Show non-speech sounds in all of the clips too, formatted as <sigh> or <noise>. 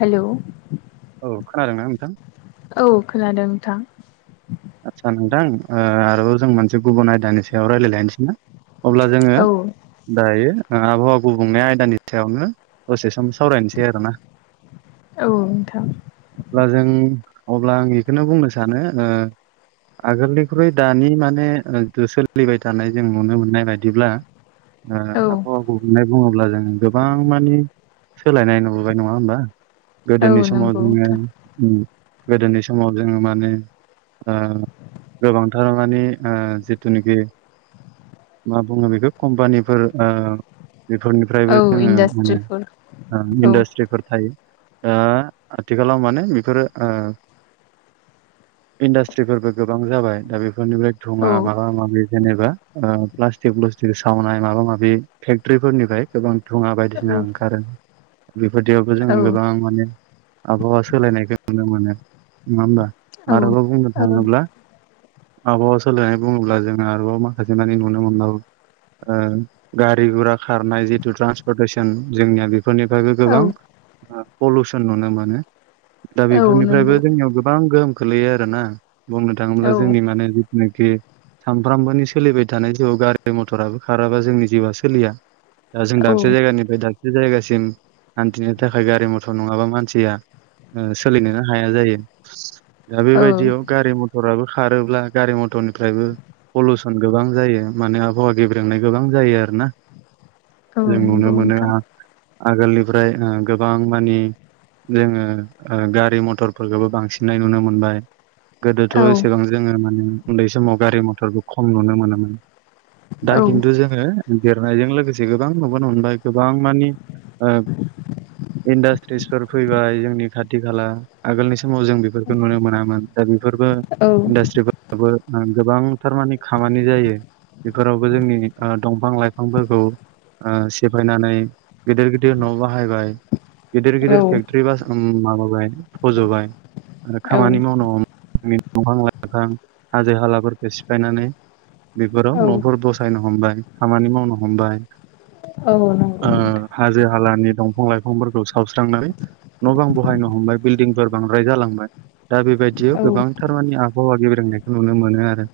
हेल'? औ खोनादोंना नोंथां? औ खोनादों नोंथां। थां ओ आरोबाव जों मोनसे गुबुन आयदानि सायाव रायलाय लायनोसै ना? अब्ला जोङो औ दायो आबहावा गुबुंनाय आयदानि सायावनो दसे सम सावरायनोसै आरोना। औ नोंथां। अब्ला जों अब्ला आं इखोनो बुंनो सानो ओ आगोलनिख्रुइ दानि माने सोलिबाय थानाय जों नुनो मोननाय बायदिब्ला ओ औ आबहावा गुबुंनाय बुङोब्ला जों गोबां मानि सोलायनाय नुबोबाय नङा होमबा? औ गोदोनि समाव नंगौ नोंथां जोङो गोदोनि समाव जोङो माने ओ गोबांथार मानि ओ जिथुनिखि मा बुङो बेखौ कम्पानिफोर ओ बेफोरनिफ्रायबो औ जोङो माने इन्डास्ट्रिफोर औ इन्डास्ट्रिफोर थायो। दा आथिखालाव माने बेफोरो ओ इण्डास्ट्रिफोरबो गोबां जाबाय दा बेफोरनिफ्राय औ धुङा माबा माबि जेनेबा ओ प्लास्टिक ब्लुस्टिक सावनाय माबा माबि फेक्ट्रिफोरनिफ्राय गोबां धुङा औ बायदिसिना ओंखारो। बेफोरदियावबो जोङो गोबां माने आबहावा सोलायनायखौ नुनो मोनो। नङा होमबा? औ आरोबाव बुंनो औ थाङोब्ला आबहावा सोलायनाय बुङोब्ला जोङो आरोबाव माखासे मानि नुनो मोनबावो ओ गारि गुरा खारनाय जिथु ट्रान्सपर्टेसन जोंनिया बे फोरनिफ्रायबो औ गोबां ओ पलुसन नुनो मोनो। दा औ बेफोरनिफ्रायबो नंगौ जोंनियाव गोबां गोहोम खोलैयो आरोना। बुंनो थाङोब्ला औ जोंनि माने जिथुनाखि सानफ्रामबोनि सोलिबाय थानाय जिउआव गारि मथराबो खाराबा जोंनि जिउआ सोलिया दा जों औ दाबसे जायगानिफ्राय दाब से जायगासिम हान्थिनो थाखाय गारि मथर नङाबा मानसिया ओ सोलिनोनो हाया जायो। दा औ बेबायदियाव गारि मथराबो खारोब्ला गारि मथरनिफ्रायबो पलुस न गोबां जायो माने आबहावा गेब्रेंनाय गोबां जायो आरो ना। जों नुनो नंगौ मोनो नोंथां आ-आगोलनिफ्राय ओ गोबां मानि जोङो ओ गारि मथरफोरखोबो बांसिननाय नुनो मोनबाय। गोदोथ' औ औ एसेबां जोङो माने उन्दै समाव गारि मथरबो खम नुनो मोनोमोन। दा औ खिन्थु जोङो देरनायजों लोगोसे गोबां नुबोनो मोनबाय गोबां मानि ओ इन्डास्ट्रिसफोर फैबाय जोंनि खाथि खाला आगोलनि समाव जों बेफोरखौ नुनो मोनामोन दा बे फोरबो बो औ औ इन्डास्ट्रिफोराब गोबांथार मानि खामानि जायो बेफोरावबो जोंनिनि ओ दंफां लाइफांफोरखौ ओ सेफायनानै गिदिर गिदिर न'आव बाहायबाय गिदिर नंगौ गिदिर फेक्ट्रि ओम माबाबाय फज'बाय आरो खामानि मावनो हम नि दंफां लाइफां हाजो हालाफोरखौ सिफायनानै बेफोराव औ न'फोर बसायनो हमबाय खामानि मावनो हमबाय औ ओ नंगौ नोंथां। हाजो हालानि दंफां लाइफांफोरखौ सावस्रांनानै न' बां बहायनो हमबाय बिल्डिंफोर बांद्राय जालांबाय दा बेबायदियाव गोबांथारमानि आबहावा गेब्रेंनायखौ नुनो मोनो आरो।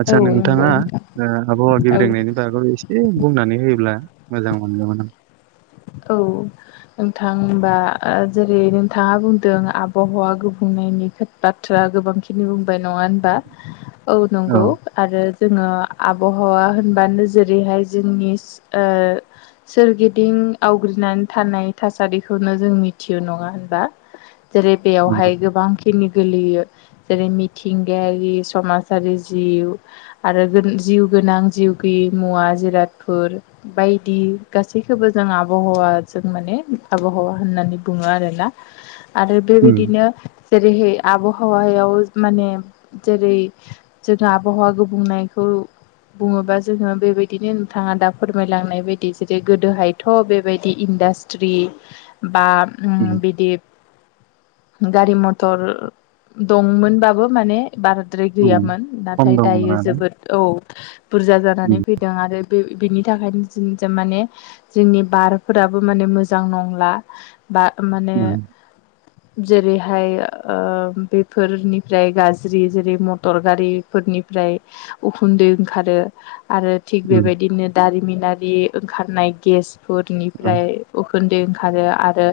आदसा नोंथाङा नोंथां ओ आबहावा औ गेब्रेंनायनि बागाव एसे बुंनानै होयोब्ला मोजां मोनगौमोन आं। औ नोंथांबा ओ जेरै नोंथाङा बुंदों आबहावा गुबुंनायनि बाथ्रा गोबांखिनि बुंबाय नङा होनबा औ औ नंगौ आरो जोङो आबहावा होनबानो जेरैहाय जोंनि ओ सोरगिदिं आवग्रिनानै थानाय थासारिखौनो जों मिथियो नङा होनबा जेरै नंगौ बेयावहाय गोबां खिनि गोलैयो जेरै मिथिंगायारि समाजारि जिउ आरो गोन जिउ गोनां जिउ गैय मुवा जिरादफोर बायदि गासैखौबो जों आबहावा बा जों माने आबहावा होननानै बुङो आरोना आरो उम बेबायदिनो जेरैहाय आबहावायाव माने जेरै जोङो आबहावा गुबुंनायखौ बुङोबा जोङो बेबायदिनो नोंथाङा दा फोरमायलांनाय बायदि जेरै गोदोहायथ' बेबायदि इन्डास जुदि बा उम बिदि गारि मथर दंमोनबाबो माने बाराद्राय उम गैयामोन खम नाथाय दंमोन दायो आरो जोबोद औ बुरजा जानानै उम फैदों आरो बे बेनि थाखायनोमाने जोंनि बारफोराबो माने मोजां नंला बा माने उम जेरैहाय ओ बेफोरनिफ्राय गाज्रि जेरै मटर गारिफोरनि निफ्राय उखुन्दै ओंखारो आरो थिग उम बेबायदिनो दारिमिनारि ओंखारनाय गेसफोर औ फ्राय उखुन्दै ओं आरो आरो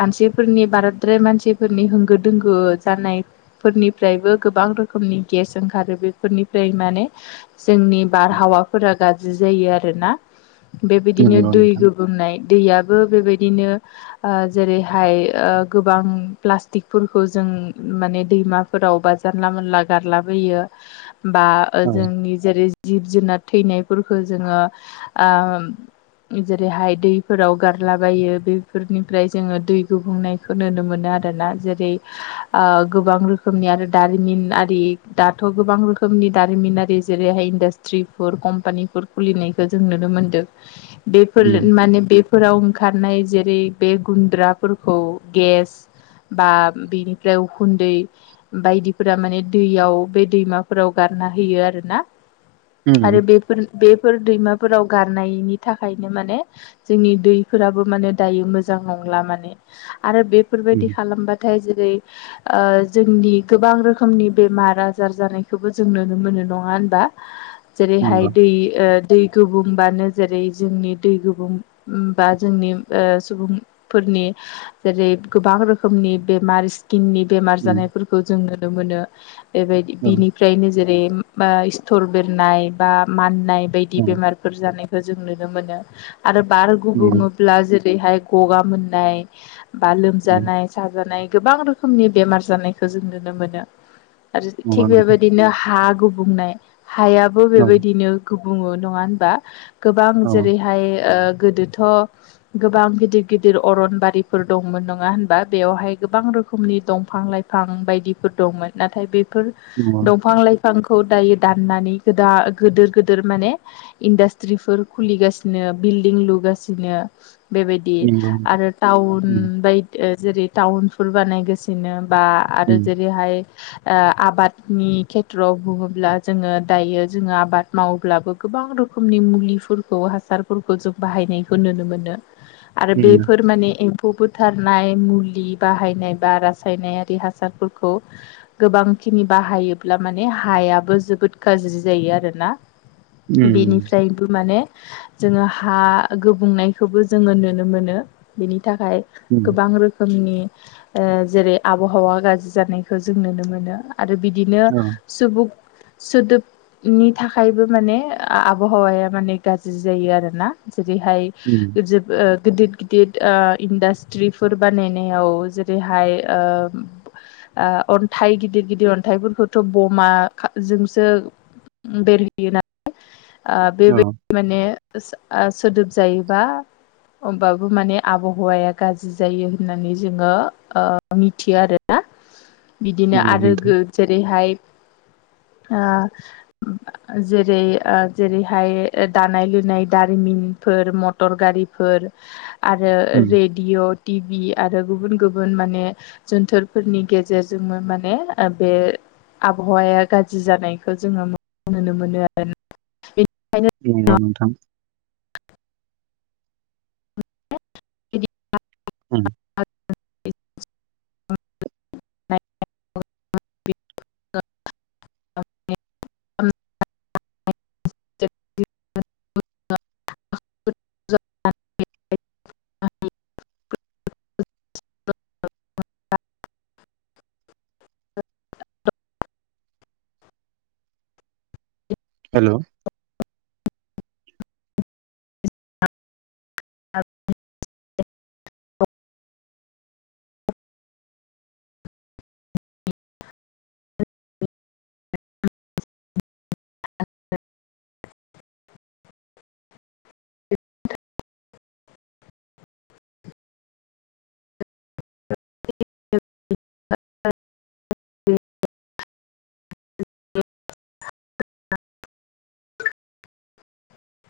मानसिफोरनि बाराद्राय मानसिफोरनि होंगो दोंगो जानायफोरनि निफ्रायबो गोबां रोखोमनि गेस ओंखारो बेफोरनिफ्राय माने जोंनि उम, बारहावाफोरा गाज्रि जायो आरोना बेबायदिनो नंगौ दै नोंथां गोबुंनाय दैयाबो बेबायदिनो ओ जेरैहाय ओ गोबां प्लास्टिकफोरखौ जों माने दैमाफोरावबा जानला-मोनला गारला बायो बा औ जोंनि जेरै जिब-जुनार थैनायफोरखौ जोङो ओ जेरैहाय दै फोराव गारलाबायो बेफोरनिफ्राय जोङो दै गोबुंनायखौ नुनो मोनो आरोना जेरै ओ गोबां रोखोमनि आरो दारिमिन आरि दाथ' गोबां रोखोमनि दारिमिनारि जेरै हाय इन्दासथ्रिफोर, कम्पानिफोर खुलिनायखौ जों नुनो मोनदों। बेफोर उम माने फोराव ओंखारनाय जेरै बे गुन्द्राफोरखौ गेस बा बेनिफ्राय उखुन्दै बायदिफोरा माने दैयाव बे दैमाफोराव गार ना होयो आरो ना उम आरो बेफोर बेफोर दैमाफोराव गारनायनि थाखायनो माने जोंनि दैफोराबो माने दायो मोजां नंला माने आरो बेफोरबायदि उम खालामबा नथाय जेरै ओ जोंनि गोबां रोखोमनि बेमार-आजार जानायखौबो जों नुनो मोनो। नङा होनबा? जेरैहाय नंगौ दै ओ दै गोबुंबानो जेरै जोंनि दै गोबुं बा जोंनि ओ सुबुंफोरनि जेरै गोबां रोखोमनि बेमार स्किननि बेमार उम जानायफोरखौ जों नुनो मोनो बेबायदि औ बिनिफ्रायनो जों बा ओ सिथर बेरनाय बा माननाय बायदि औ बेमारफोर जानाय खौ जों नुनो मोनो आरो बार नंगौ गुबुङोब्ला जेरैहाय गगा मोननाय बा औ लोमजानाय-साजानाय गोबां रोखोमनि बेमार जानायखौ जों नुनो मोनो। आरो नंगौ थिग नोंथां बेबादिनो हा गोबुंनाय हायाबो औ बेबादिनो गो बुङो। नङा होनबा? गोबां औ जेरैहाय ओ गोदोथ' गोबां गिदिर-गिदिर अरनबारिफोर दंमोन। नङा होनबा? बेयावहाय गोबां रो खोमनि दंफां-लाइफां बायदिफोर दंमोन। नाथाय बेफोर नंगौ दफां-लाइ फांखौ दायो दाननानै गोदान गोदोर-गोदोर माने इन्दास्ट्रिफोर खुलिगासिनो बिल दिं लुगासिनो बेबायदि नंगौ नोंथां। आरो टावन उम बाय ओ जेरै टाउनफोर बानायगासिनो बा आरो उम जेरैहाय ओ आबादनि खेथ्रआव बुङोब्ला जोङो दायो जोङो आबाद मावोब्लाबो गोबां रो खोमनि मुलिफोरखौ हासारफोर खौ जों बाहायनायखौ नुनो मोनो आरो नंगौ बेफोर माने ए‌ म्फौ बुथारनाय मुलि बाहायनाय बा रासायनारि हासारफोरखौ गोबां खिनि बाहायोब्ला माने हायाबो जोबोद गाज्रि जायो आरोना उम बेनिफ्रायबो माने जोङो हा गोबुंनायखौबो जोङो नुनो मोनो। बेनि थाखाय उम गोबां रोखोमनि ओ जेरै- आबहावा गाज्रि जानायखौ जों नुनो मोनो। आरो बिदिनो औ सुबुं सोदोबनि थाखायबो माने आबहावाया माने गाज्रि जायो आरोना जेरैहाय उम ओ गिदिर गिदिर ओ इन्दास्ट्रिफोर बानायनायाव जेरैहाय ओ ओ अन्थाइ गिदिर-गिदिर अन्थाइफोरखौथ' बमा जोंसो बेरहैयो नालाय ‌ओ बेबायदि माने आ सोदोब जायोबा होमबाबबो माने आबहावाया गाज्रि जायो होननानै जोङो ओ मिथियो आरो ना <inaudible> बिदिनो औ नंगौ आरो नोंथां गो-जेरैहाय <inaudible> ओ जेरै ओ जेरैहाय दानाय-लु नाय दारिमिनफोर मटर-गारिफोर आरो उम रेडिअ टिभि आरो गुबुन गुबुन माने जोनथोरफोरनि गेजेरजोंनो माने बे आबहावाया गाज्रि जानायखौ जोङो नुनो मोनो आरोना। नंगौ नोंथां बेनिखायनो ओम <inaudible> <inaudible> <inaudible> हेल' <inaudible> <inaudible> <inaudible>